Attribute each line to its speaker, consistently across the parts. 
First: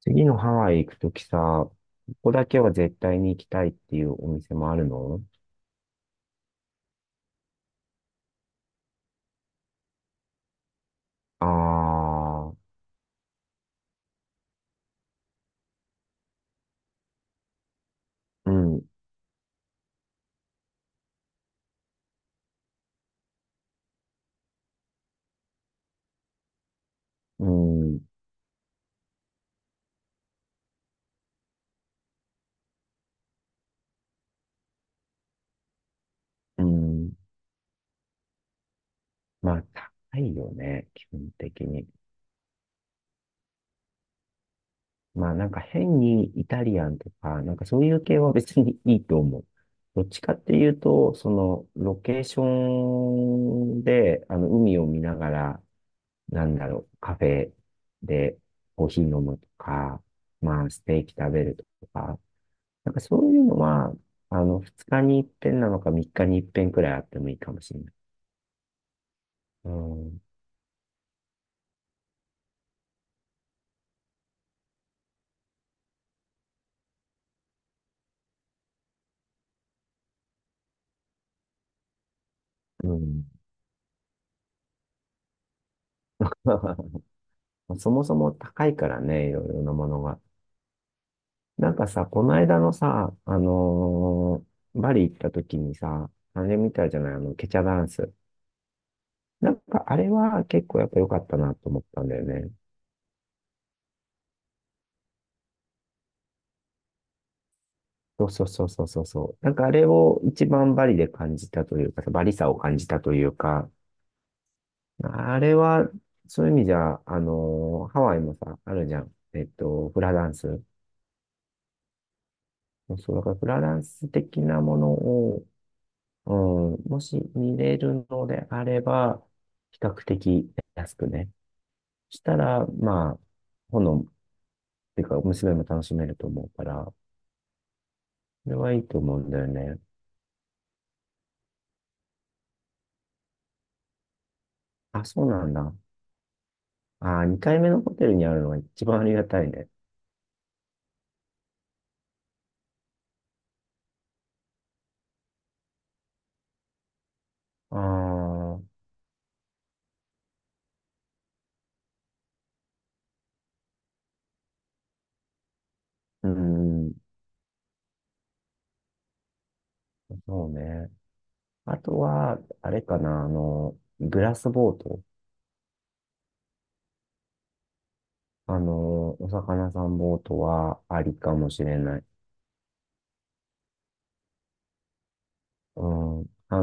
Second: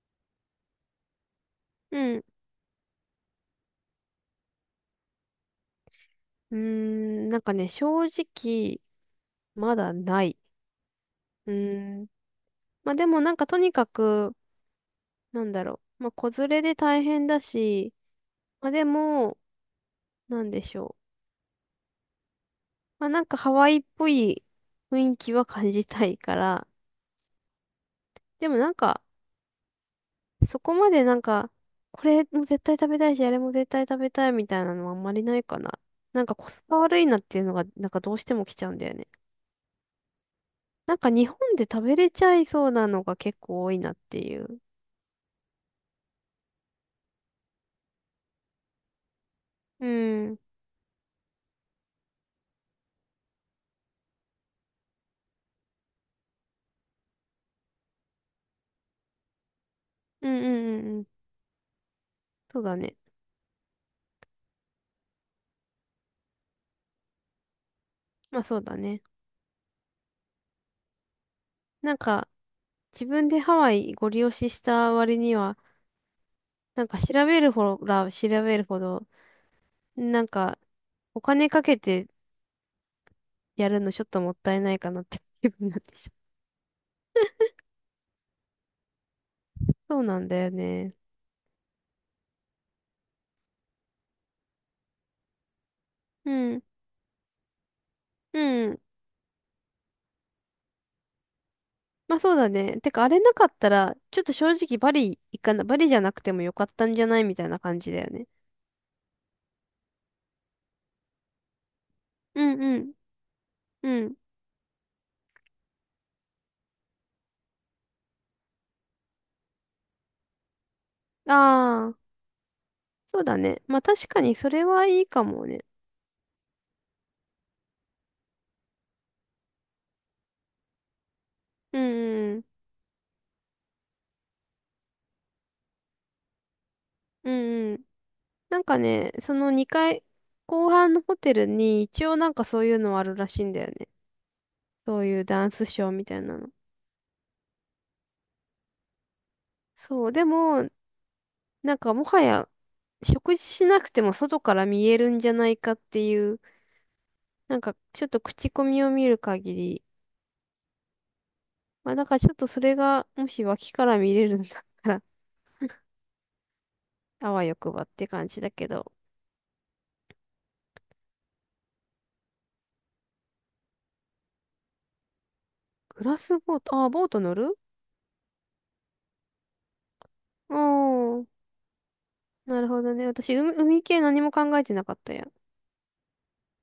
Speaker 1: 次のハワイ行くときさ、こ
Speaker 2: うん。
Speaker 1: こだけは絶対に行きたいっていうお店もあるの？
Speaker 2: うーん、なんかね、正直、まだない。う
Speaker 1: あ
Speaker 2: ーん。
Speaker 1: あー、
Speaker 2: まあでもなんかとにかく、なんだろう。まあ子連れで大変だし、
Speaker 1: う
Speaker 2: まあ
Speaker 1: ん、
Speaker 2: でも、なんでしょう。まあなんかハワイっぽい雰囲気は感じたいから、
Speaker 1: うん、
Speaker 2: でもなんか、そこまでなんか、これも絶対食べたいし、あれも絶対食べたいみたいなのはあんまりないかな。なんかコス
Speaker 1: う
Speaker 2: パ悪い
Speaker 1: ん。
Speaker 2: なっていうのが、なんかどうしても来ちゃうんだよね。
Speaker 1: まあ、高いよね、
Speaker 2: なん
Speaker 1: 基
Speaker 2: か日
Speaker 1: 本
Speaker 2: 本
Speaker 1: 的
Speaker 2: で食
Speaker 1: に。
Speaker 2: べれちゃいそうなのが結構多いなっていう。
Speaker 1: まあ、なんか変にイタリアンとか、なんかそういう系は別にいいと思う。
Speaker 2: う
Speaker 1: どっち
Speaker 2: ん。う
Speaker 1: かっ
Speaker 2: ん
Speaker 1: ていうと、その、ロケーションで、あの、海を見ながら、なんだろう、カフェでコーヒー飲むとか、
Speaker 2: うん
Speaker 1: まあ、
Speaker 2: う
Speaker 1: ス
Speaker 2: んう
Speaker 1: テー
Speaker 2: ん。
Speaker 1: キ食べるとか、
Speaker 2: そうだ
Speaker 1: なん
Speaker 2: ね。
Speaker 1: かそういうのは、あの、二日に一遍なのか三日に一遍くらいあってもいいかもしれない。
Speaker 2: まあそうだね。
Speaker 1: うん。
Speaker 2: なんか、自分でハワイご利用しした割には、なんか調べるほら調べるほど、なんか、お金かけて
Speaker 1: うん。
Speaker 2: やるのちょっともったいないかなって気分になってしまう。
Speaker 1: そもそも高いからね、いろいろなも
Speaker 2: そ
Speaker 1: の
Speaker 2: うな
Speaker 1: が。
Speaker 2: んだよね。
Speaker 1: なんかさ、この間のさ、バリ行った時にさ、
Speaker 2: う
Speaker 1: あれ
Speaker 2: ん。
Speaker 1: 見たじゃない、あの、ケチャダンス。
Speaker 2: うん。
Speaker 1: なんかあれは結構やっぱ良かったなと思ったん
Speaker 2: ま
Speaker 1: だ
Speaker 2: あ
Speaker 1: よ
Speaker 2: そうだ
Speaker 1: ね。
Speaker 2: ね。てか、あれなかったら、ちょっと正直バリ行かな、バリじゃなくてもよかったんじゃないみたいな感じだよね。
Speaker 1: そうそうそうそうそうそう。なんかあれを一番バリで感じたというかさ、バリ
Speaker 2: う
Speaker 1: さを
Speaker 2: ん
Speaker 1: 感
Speaker 2: う
Speaker 1: じ
Speaker 2: ん
Speaker 1: たというか、
Speaker 2: うん。
Speaker 1: あれは、そういう意味じゃ、ハワイもさ、あるじゃん。フラダンス。
Speaker 2: ああ、
Speaker 1: そう、
Speaker 2: そ
Speaker 1: だ
Speaker 2: う
Speaker 1: か
Speaker 2: だ
Speaker 1: らフラ
Speaker 2: ね。
Speaker 1: ダ
Speaker 2: まあ
Speaker 1: ン
Speaker 2: 確
Speaker 1: ス
Speaker 2: かに
Speaker 1: 的
Speaker 2: そ
Speaker 1: な
Speaker 2: れ
Speaker 1: も
Speaker 2: は
Speaker 1: の
Speaker 2: いいかも
Speaker 1: を、
Speaker 2: ね。
Speaker 1: うん、もし見れるのであれば、比較的安くね。
Speaker 2: うん
Speaker 1: し
Speaker 2: う
Speaker 1: た
Speaker 2: ん
Speaker 1: ら、まあ、炎、っていうか、娘も楽しめると思うから、
Speaker 2: うんうん。
Speaker 1: それ
Speaker 2: なん
Speaker 1: は
Speaker 2: か
Speaker 1: いいと
Speaker 2: ね、
Speaker 1: 思うん
Speaker 2: そ
Speaker 1: だよ
Speaker 2: の
Speaker 1: ね。
Speaker 2: 2階、後半のホテルに一応なんかそういうのあるらしいんだよね。そ
Speaker 1: あ、
Speaker 2: うい
Speaker 1: そ
Speaker 2: う
Speaker 1: うな
Speaker 2: ダン
Speaker 1: ん
Speaker 2: ス
Speaker 1: だ。
Speaker 2: ショーみたいなの。
Speaker 1: あー、2回目のホテルにあるのが一番ありがたいね。
Speaker 2: そう、でも、なんかもはや食事しなくても外から見えるんじゃないかっていう、なんか
Speaker 1: あ
Speaker 2: ちょっと口
Speaker 1: あ、
Speaker 2: コミを見る限り、まあだからちょっとそれがもし脇から見れるんだったら、
Speaker 1: うん、
Speaker 2: あわよくばって感じだけど。
Speaker 1: そうね。あとは、あれかな、あの、グラスボート。
Speaker 2: グラスボート、ボート乗る
Speaker 1: あの、お魚さんボートはあり
Speaker 2: おー、
Speaker 1: かもしれない。
Speaker 2: なるほどね。私、海系何も考えてなかったや。
Speaker 1: うん。あの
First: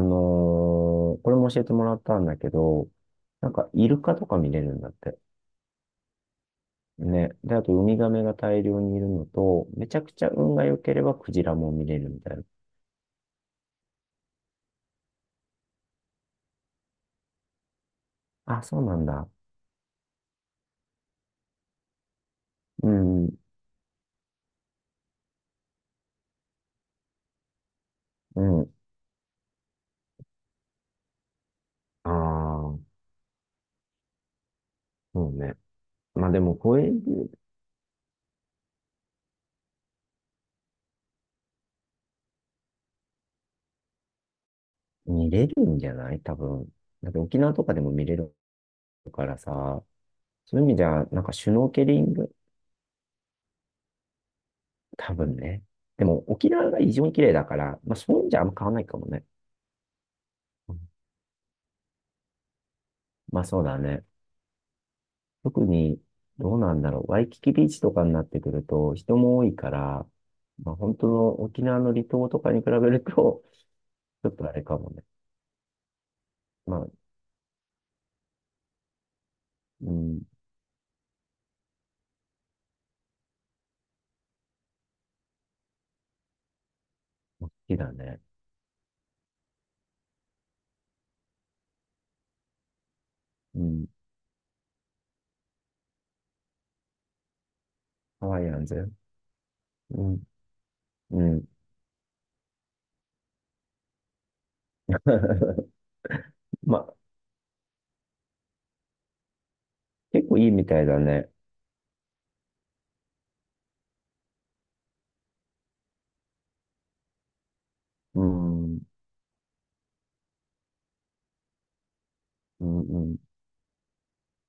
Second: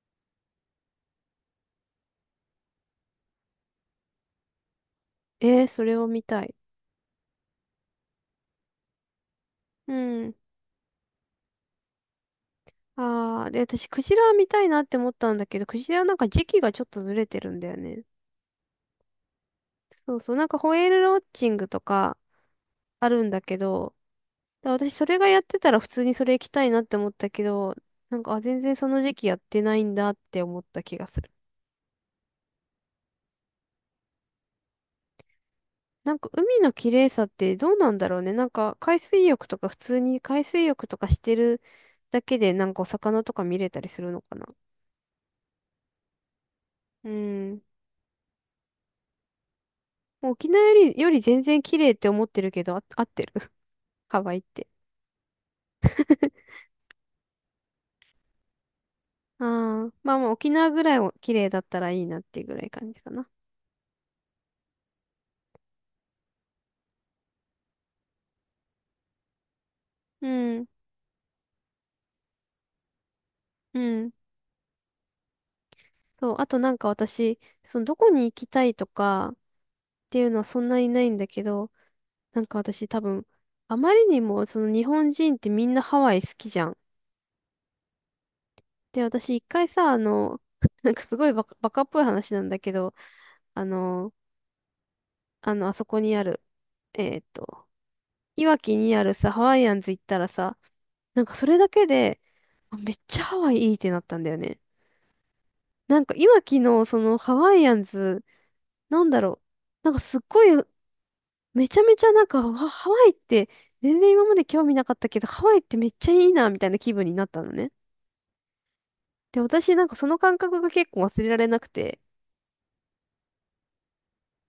Speaker 1: ーこれも教えてもらったんだけど、なんかイルカとか見れるんだって。
Speaker 2: それを見たい。
Speaker 1: ね。で、あとウミガメが大量にいるのと、め
Speaker 2: う
Speaker 1: ちゃくちゃ
Speaker 2: ん。
Speaker 1: 運が良ければクジラも見れるみたいな。
Speaker 2: ああ、で、私、クジラ見たいなって思ったんだけど、クジラなんか時期がちょっとずれてるんだよね。
Speaker 1: あ、そうなんだ。
Speaker 2: そうそう、なんかホエールウォッチングとか
Speaker 1: う
Speaker 2: あるん
Speaker 1: ん、
Speaker 2: だけど、だ私それがやってたら普通にそれ行きたいなって思ったけど、なんか、あ、
Speaker 1: う
Speaker 2: 全然
Speaker 1: ん。
Speaker 2: その時期やってないんだって思った気がする。
Speaker 1: ああ、そうね。
Speaker 2: なん
Speaker 1: ま
Speaker 2: か
Speaker 1: あでも、
Speaker 2: 海の
Speaker 1: こ
Speaker 2: 綺
Speaker 1: れ
Speaker 2: 麗さってどうなんだろうね。なんか海水浴とか普通に海水浴とかしてるだけでなんかお魚とか見れたりするのかな。
Speaker 1: 見れるんじゃない多分。
Speaker 2: う
Speaker 1: だって沖縄
Speaker 2: ん。
Speaker 1: とかでも見れるからさ、
Speaker 2: もう沖
Speaker 1: そうい
Speaker 2: 縄
Speaker 1: う意
Speaker 2: よ
Speaker 1: 味で
Speaker 2: り、
Speaker 1: は、
Speaker 2: より
Speaker 1: なんか
Speaker 2: 全
Speaker 1: シュ
Speaker 2: 然
Speaker 1: ノー
Speaker 2: 綺
Speaker 1: ケ
Speaker 2: 麗っ
Speaker 1: リ
Speaker 2: て
Speaker 1: ン
Speaker 2: 思っ
Speaker 1: グ、
Speaker 2: てるけど、あ合ってるハワイって。
Speaker 1: 多分ね。でも沖 縄が異常に綺麗だから、まあそういうんじゃあんま変わんないかもね。
Speaker 2: ああ、まあまあ沖縄
Speaker 1: う
Speaker 2: ぐ
Speaker 1: ん、
Speaker 2: らいを綺麗だったらいいなっていうぐらい感じかな。
Speaker 1: まあそうだね。特に、どうなんだろう。ワイキキビーチとかになってくると人も多いから、
Speaker 2: うん、
Speaker 1: まあ本当の沖縄の離島とかに比べると、
Speaker 2: うん。
Speaker 1: ちょっとあれかもね。
Speaker 2: そう、あとな
Speaker 1: ま
Speaker 2: んか
Speaker 1: あ、
Speaker 2: 私、そのどこに行きたいとかっ
Speaker 1: う
Speaker 2: て
Speaker 1: ん、
Speaker 2: いうのはそんなにないんだけど、なんか私多分、あまりにもその日本人ってみんなハワイ好きじゃん。
Speaker 1: 好きだね。
Speaker 2: で、私一回さ、あの、なんかすごいバカっぽい話なんだけど、
Speaker 1: う
Speaker 2: あ
Speaker 1: ん、
Speaker 2: の、あの、あそこにある、えーっと、
Speaker 1: ハワ
Speaker 2: い
Speaker 1: イ
Speaker 2: わ
Speaker 1: アン
Speaker 2: き
Speaker 1: ズ。
Speaker 2: にあるさ、ハワイアンズ行
Speaker 1: う
Speaker 2: った
Speaker 1: ん、
Speaker 2: らさ、な
Speaker 1: う
Speaker 2: んか
Speaker 1: ん。
Speaker 2: それだけで、あめっちゃハワイいいってなったんだよね。なんか今昨
Speaker 1: ま
Speaker 2: 日、
Speaker 1: あ
Speaker 2: そのハワイアンズ、なんだろう。なんかすっ
Speaker 1: 結構
Speaker 2: ごい、
Speaker 1: いいみたいだね。
Speaker 2: めちゃめちゃなんか、わハワイって全然今まで興味なかったけど、ハワイってめっちゃいいな、みたいな気分になったのね。
Speaker 1: うん、うん、
Speaker 2: で、私なんかその感覚が結構忘れられなくて、
Speaker 1: うん、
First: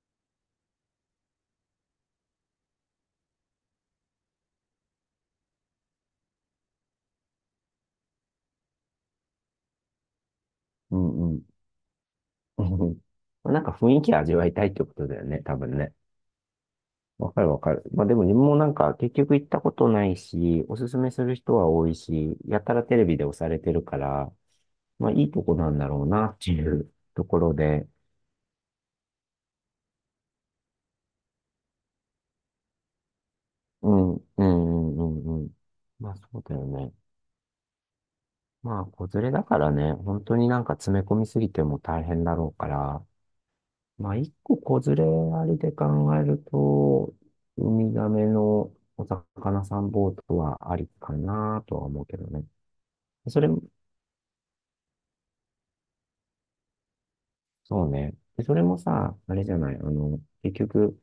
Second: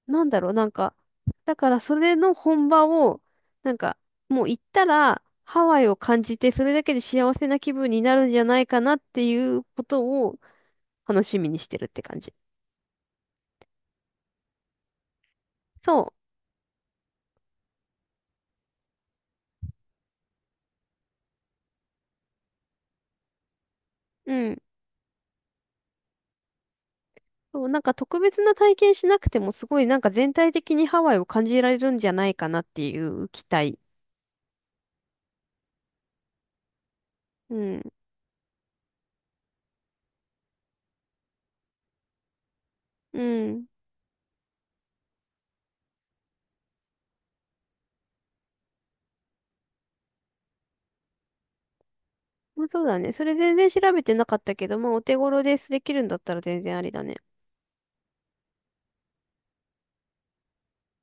Speaker 2: なんだろう、なんか、だからそれの本場を、なんか、もう行ったら、ハワイを感じて、それだけで幸せな気分になるんじゃないかなっていうことを
Speaker 1: う
Speaker 2: 楽
Speaker 1: ん、う
Speaker 2: し
Speaker 1: ん。
Speaker 2: みにしてるって感じ。
Speaker 1: うん。 なんか雰囲気味わいたいってことだよね、多分ね。
Speaker 2: そ
Speaker 1: わかるわかる。まあでも自分もなんか結局行ったことないし、おすすめする人は多いし、やたらテレビで押されてるか
Speaker 2: う。
Speaker 1: ら、
Speaker 2: うん。
Speaker 1: まあいいとこなんだろうなっていうところ
Speaker 2: そう、なん
Speaker 1: で、
Speaker 2: か特別な体験しなくてもすごいなんか全体的にハワイを感じられるんじゃないかなっていう期待。
Speaker 1: うん、うん、うん、うんうん。まあそうだよね。
Speaker 2: うん。
Speaker 1: まあ子連れだからね、本当になんか詰め込みすぎても大変だろうから、
Speaker 2: うん。
Speaker 1: まあ、一個子連れありで考えると、ウミガメのお魚さんボートはありかなとは思うけどね。
Speaker 2: まあ、そうだね。それ
Speaker 1: それ
Speaker 2: 全
Speaker 1: も、
Speaker 2: 然調べてなかったけど、まあお手頃ですできるんだったら全然ありだね。
Speaker 1: そうね。でそれもさ、あれじゃない、あの、結局、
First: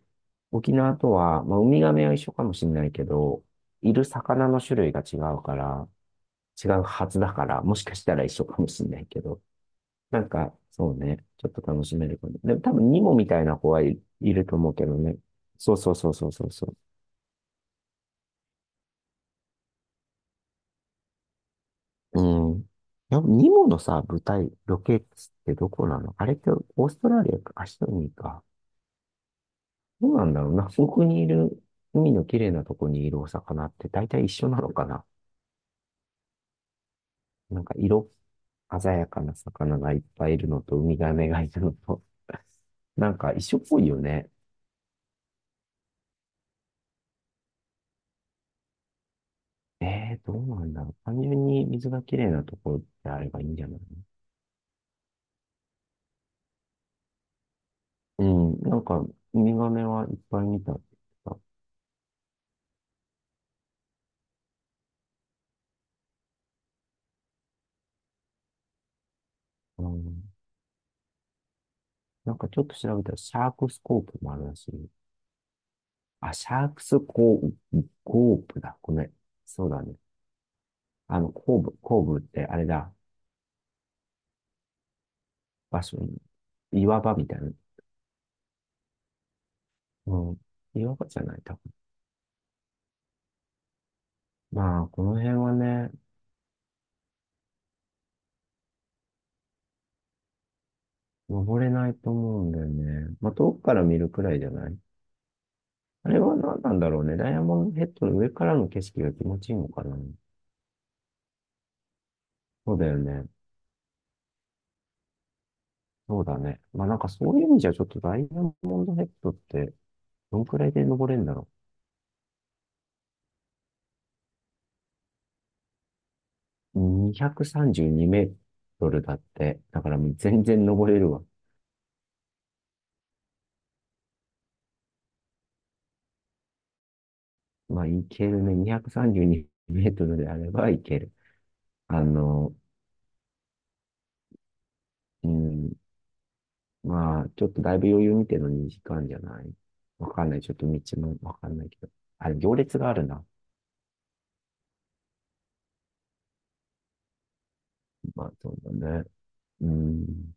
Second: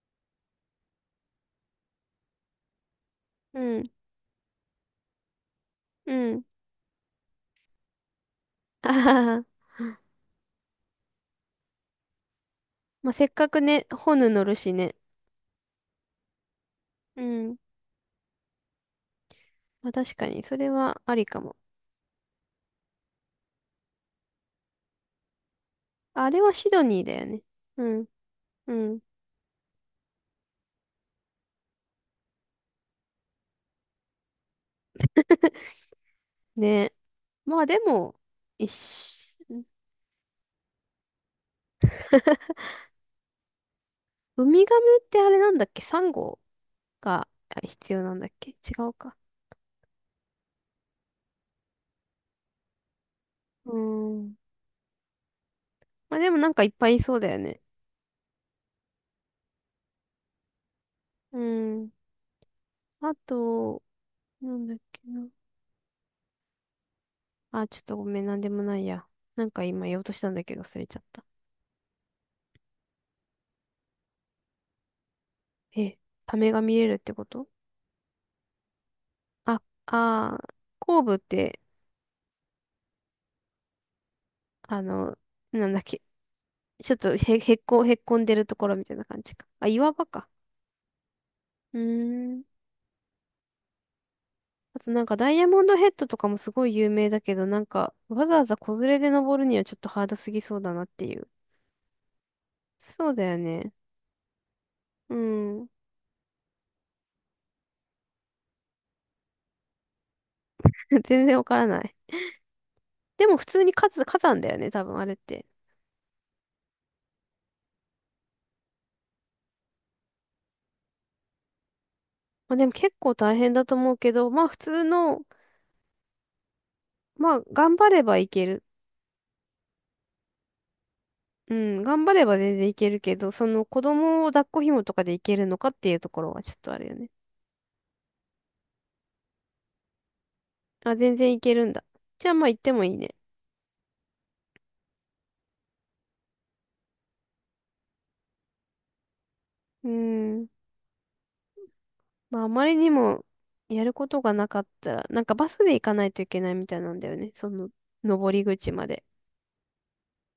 Speaker 1: 沖縄とは、まあ、ウミガメは一緒かもしれないけど、
Speaker 2: うん。
Speaker 1: いる魚の種類が違うから、
Speaker 2: うん。
Speaker 1: 違うはずだから、もしかしたら一緒かもしれ
Speaker 2: あ
Speaker 1: ないけ
Speaker 2: は
Speaker 1: ど、
Speaker 2: は。
Speaker 1: なんか、そうね、ちょっと楽しめるかも。でも多分、ニ
Speaker 2: まあ
Speaker 1: モ
Speaker 2: せ
Speaker 1: み
Speaker 2: っ
Speaker 1: たい
Speaker 2: か
Speaker 1: な
Speaker 2: く
Speaker 1: 子は
Speaker 2: ね、
Speaker 1: い、
Speaker 2: ホヌ
Speaker 1: い
Speaker 2: 乗
Speaker 1: る
Speaker 2: る
Speaker 1: と思
Speaker 2: し
Speaker 1: うけ
Speaker 2: ね。
Speaker 1: どね。そうそうそうそうそうそう。
Speaker 2: うん。まあ確かに、それはありかも。
Speaker 1: うん。やっぱニモのさ、舞台、ロケ地ってどこなのあ
Speaker 2: あ
Speaker 1: れっ
Speaker 2: れ
Speaker 1: て？
Speaker 2: はシド
Speaker 1: オース
Speaker 2: ニー
Speaker 1: ト
Speaker 2: だ
Speaker 1: ラ
Speaker 2: よ
Speaker 1: リア
Speaker 2: ね。
Speaker 1: か、アシ
Speaker 2: う
Speaker 1: ド
Speaker 2: ん。
Speaker 1: ニーか。
Speaker 2: うん。
Speaker 1: どうなんだろうな。そこにいる、海の綺麗なとこにいるお魚って大体一緒なのかな。
Speaker 2: ね。ま
Speaker 1: なん
Speaker 2: あ
Speaker 1: か
Speaker 2: で
Speaker 1: 色、
Speaker 2: も、一
Speaker 1: 鮮やかな
Speaker 2: 緒
Speaker 1: 魚がいっぱいいるのと、ウミガメがいるのと、なんか一緒っぽいよね。
Speaker 2: ウミガメってあれなんだっけサンゴが必要なんだっけ違うか。
Speaker 1: えー、どうなんだろう。単純に水が綺麗なところであればいいんじゃ
Speaker 2: う
Speaker 1: ないの？
Speaker 2: ーん。まあでもなんかいっぱいいそうだよね。
Speaker 1: うん、なんか、ウミガメはいっぱい見たって言
Speaker 2: う
Speaker 1: って
Speaker 2: ん。あと、なんだっけな。あ、ちょっとごめん、なんでもないや。なんか
Speaker 1: た。
Speaker 2: 今
Speaker 1: う
Speaker 2: 言おうとし
Speaker 1: ん、
Speaker 2: たんだけど忘れちゃった。
Speaker 1: なんかちょっと調べたら、シャークスコープもあるらしい。
Speaker 2: え、
Speaker 1: あ、
Speaker 2: サ
Speaker 1: シ
Speaker 2: メが
Speaker 1: ャー
Speaker 2: 見
Speaker 1: ク
Speaker 2: れるっ
Speaker 1: ス
Speaker 2: てこ
Speaker 1: コ
Speaker 2: と
Speaker 1: ープ、コープだ。ごめん。
Speaker 2: あ、
Speaker 1: そうだね。
Speaker 2: 後部っ
Speaker 1: あの、コ
Speaker 2: て、
Speaker 1: ーブ、コーブってあれだ。
Speaker 2: あの、なんだ
Speaker 1: 場
Speaker 2: っ
Speaker 1: 所
Speaker 2: け。
Speaker 1: に、
Speaker 2: ちょっ
Speaker 1: 岩
Speaker 2: と
Speaker 1: 場みた
Speaker 2: へ、
Speaker 1: いな。
Speaker 2: へっこ、へっこんでるところみたいな感じか。あ、岩場
Speaker 1: う
Speaker 2: か。
Speaker 1: ん。岩場じゃない、多分。
Speaker 2: うーん。あ
Speaker 1: まあ、
Speaker 2: とな
Speaker 1: こ
Speaker 2: ん
Speaker 1: の
Speaker 2: かダ
Speaker 1: 辺
Speaker 2: イヤ
Speaker 1: は
Speaker 2: モンドヘ
Speaker 1: ね、
Speaker 2: ッドとかもすごい有名だけど、なんかわざわざ子連れで登るにはちょっとハードすぎそうだなっていう。
Speaker 1: 登れないと思うんだよ
Speaker 2: そう
Speaker 1: ね。
Speaker 2: だ
Speaker 1: まあ、
Speaker 2: よ
Speaker 1: 遠く
Speaker 2: ね。
Speaker 1: から見るくらいじゃない？
Speaker 2: うん。
Speaker 1: あれは何なんだろうね。ダイヤモンドヘッドの上からの景色が気持ちいいのかな。
Speaker 2: 全然わからない。
Speaker 1: そうだよね。
Speaker 2: でも普通に火山、火山だよね、多分あれって。
Speaker 1: そうだね。まあ、なんかそういう意味じゃ、ちょっとダイヤモンドヘッドって、どんくらいで登れるんだろうね。
Speaker 2: まあでも結構大変だと思うけど、まあ普通の、
Speaker 1: 232
Speaker 2: まあ
Speaker 1: メ
Speaker 2: 頑張
Speaker 1: ー
Speaker 2: ればい
Speaker 1: ト
Speaker 2: ける。
Speaker 1: ルだって。だからもう全然登れるわ。
Speaker 2: うん、頑張れば全然いけるけど、その子供を抱っこ紐とかでいけるのかっていうところはちょっとあれよね。
Speaker 1: まあ、いけるね。232メートルであればい
Speaker 2: あ、
Speaker 1: ける。
Speaker 2: 全然いけるんだ。
Speaker 1: あ
Speaker 2: じゃあまあ
Speaker 1: の、
Speaker 2: 行ってもいいね。
Speaker 1: うん。まあ、ちょっとだいぶ余裕見てのに時間じゃない？
Speaker 2: う
Speaker 1: わかんない。
Speaker 2: ん。
Speaker 1: ちょっと道もわかんないけど。あれ、
Speaker 2: まああ
Speaker 1: 行
Speaker 2: まり
Speaker 1: 列が
Speaker 2: に
Speaker 1: ある
Speaker 2: も
Speaker 1: な。
Speaker 2: やることがなかったら、なんかバスで行かないといけないみたいなんだよね。その、
Speaker 1: ま
Speaker 2: 登
Speaker 1: あ、
Speaker 2: り
Speaker 1: そう
Speaker 2: 口
Speaker 1: だ
Speaker 2: まで。
Speaker 1: ね。うん。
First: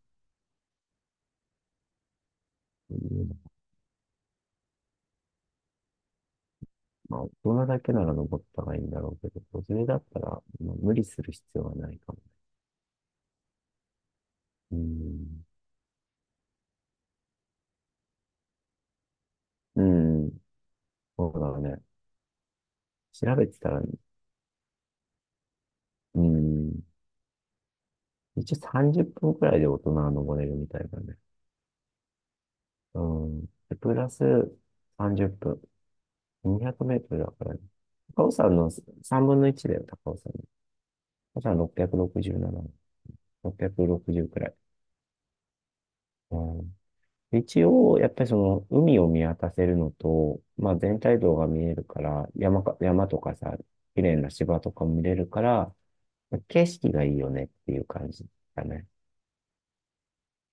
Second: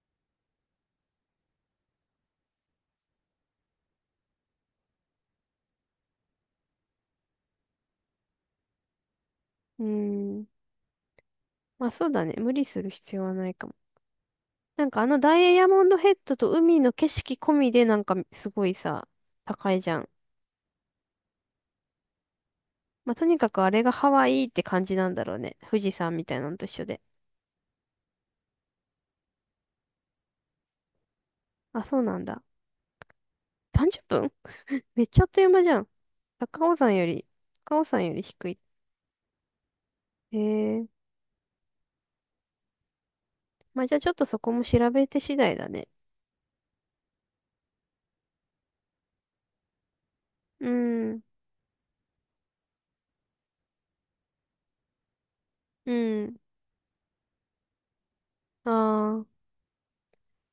Speaker 1: まあ、大人だけなら登ったらいいんだろうけど、子連
Speaker 2: う
Speaker 1: れだったら、
Speaker 2: ん。
Speaker 1: まあ無理する必要は
Speaker 2: まあ
Speaker 1: ない
Speaker 2: そう
Speaker 1: かも。
Speaker 2: だね。無理する必要はないかも。
Speaker 1: う
Speaker 2: なんかあのダ
Speaker 1: ん。
Speaker 2: イヤモンドヘッドと海の景色込みでなんかすごいさ、高い
Speaker 1: う
Speaker 2: じゃん。
Speaker 1: ん。そうだね。
Speaker 2: まあ、と
Speaker 1: 調
Speaker 2: に
Speaker 1: べ
Speaker 2: か
Speaker 1: て
Speaker 2: くあ
Speaker 1: たら、
Speaker 2: れがハワイって感じなんだろうね。富士山
Speaker 1: う
Speaker 2: みたいなのと一
Speaker 1: ん。
Speaker 2: 緒で。
Speaker 1: 一応30分くらいで大人は登れるみたいだね。
Speaker 2: あ、そうなんだ。
Speaker 1: うん。で、プ
Speaker 2: 30
Speaker 1: ラス
Speaker 2: 分めっちゃあ
Speaker 1: 30
Speaker 2: っという間じゃん。
Speaker 1: 分。200
Speaker 2: 高尾
Speaker 1: メ
Speaker 2: 山
Speaker 1: ー
Speaker 2: よ
Speaker 1: ト
Speaker 2: り、
Speaker 1: ルだからね。
Speaker 2: 高尾山より
Speaker 1: 高尾
Speaker 2: 低
Speaker 1: 山
Speaker 2: い。
Speaker 1: の3分の1だよ、高尾山
Speaker 2: へ
Speaker 1: の。
Speaker 2: え。
Speaker 1: 高尾山667。
Speaker 2: まあ、じゃあちょっと
Speaker 1: 660くろくじゅう
Speaker 2: そ
Speaker 1: くら
Speaker 2: こ
Speaker 1: い。
Speaker 2: も調べて次第だね。
Speaker 1: うん。一応、やっぱりその、海を見渡せるのと、
Speaker 2: う
Speaker 1: まあ全体
Speaker 2: ん。
Speaker 1: 像が見えるから、山か、山とかさ、綺麗な芝とかも見れるから、
Speaker 2: うん。
Speaker 1: 景色がいいよねっていう感じだね。
Speaker 2: ああ、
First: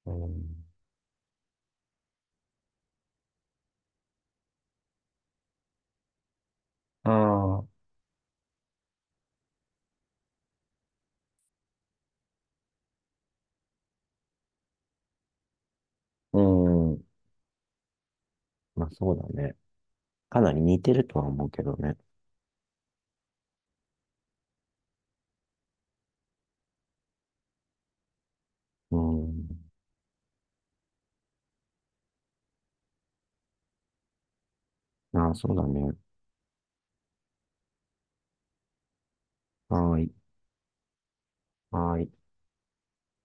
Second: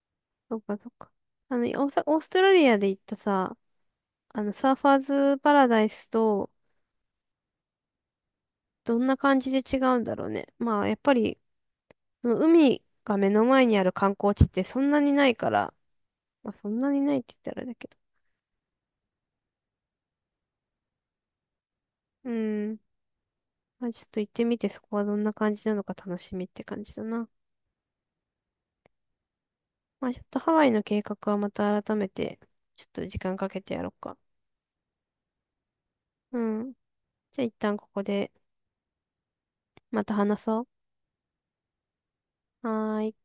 Speaker 1: う
Speaker 2: そっ
Speaker 1: ん。
Speaker 2: かそっか。あの、オーストラリアで行ったさ、あの、サーファーズパラダイスと、
Speaker 1: ああ、
Speaker 2: どんな感じで違うんだろうね。まあ、やっぱりその海が目の前にある観光地ってそんなにないから、
Speaker 1: う
Speaker 2: まあそんなにな
Speaker 1: ん。
Speaker 2: いって言ったらあれだけど。
Speaker 1: まあそうだね。かなり似てるとは思うけどね。
Speaker 2: うん。まあちょっと行ってみてそこはどんな感じなのか楽しみって感じだな。
Speaker 1: うん。
Speaker 2: まあちょっとハワイの計画はまた改めて、ちょっと時間かけてやろうか。
Speaker 1: ああ、そうだね。
Speaker 2: うん。じゃあ一旦ここで
Speaker 1: はー
Speaker 2: ま
Speaker 1: い。
Speaker 2: た話そ
Speaker 1: はーい。
Speaker 2: う。はーい。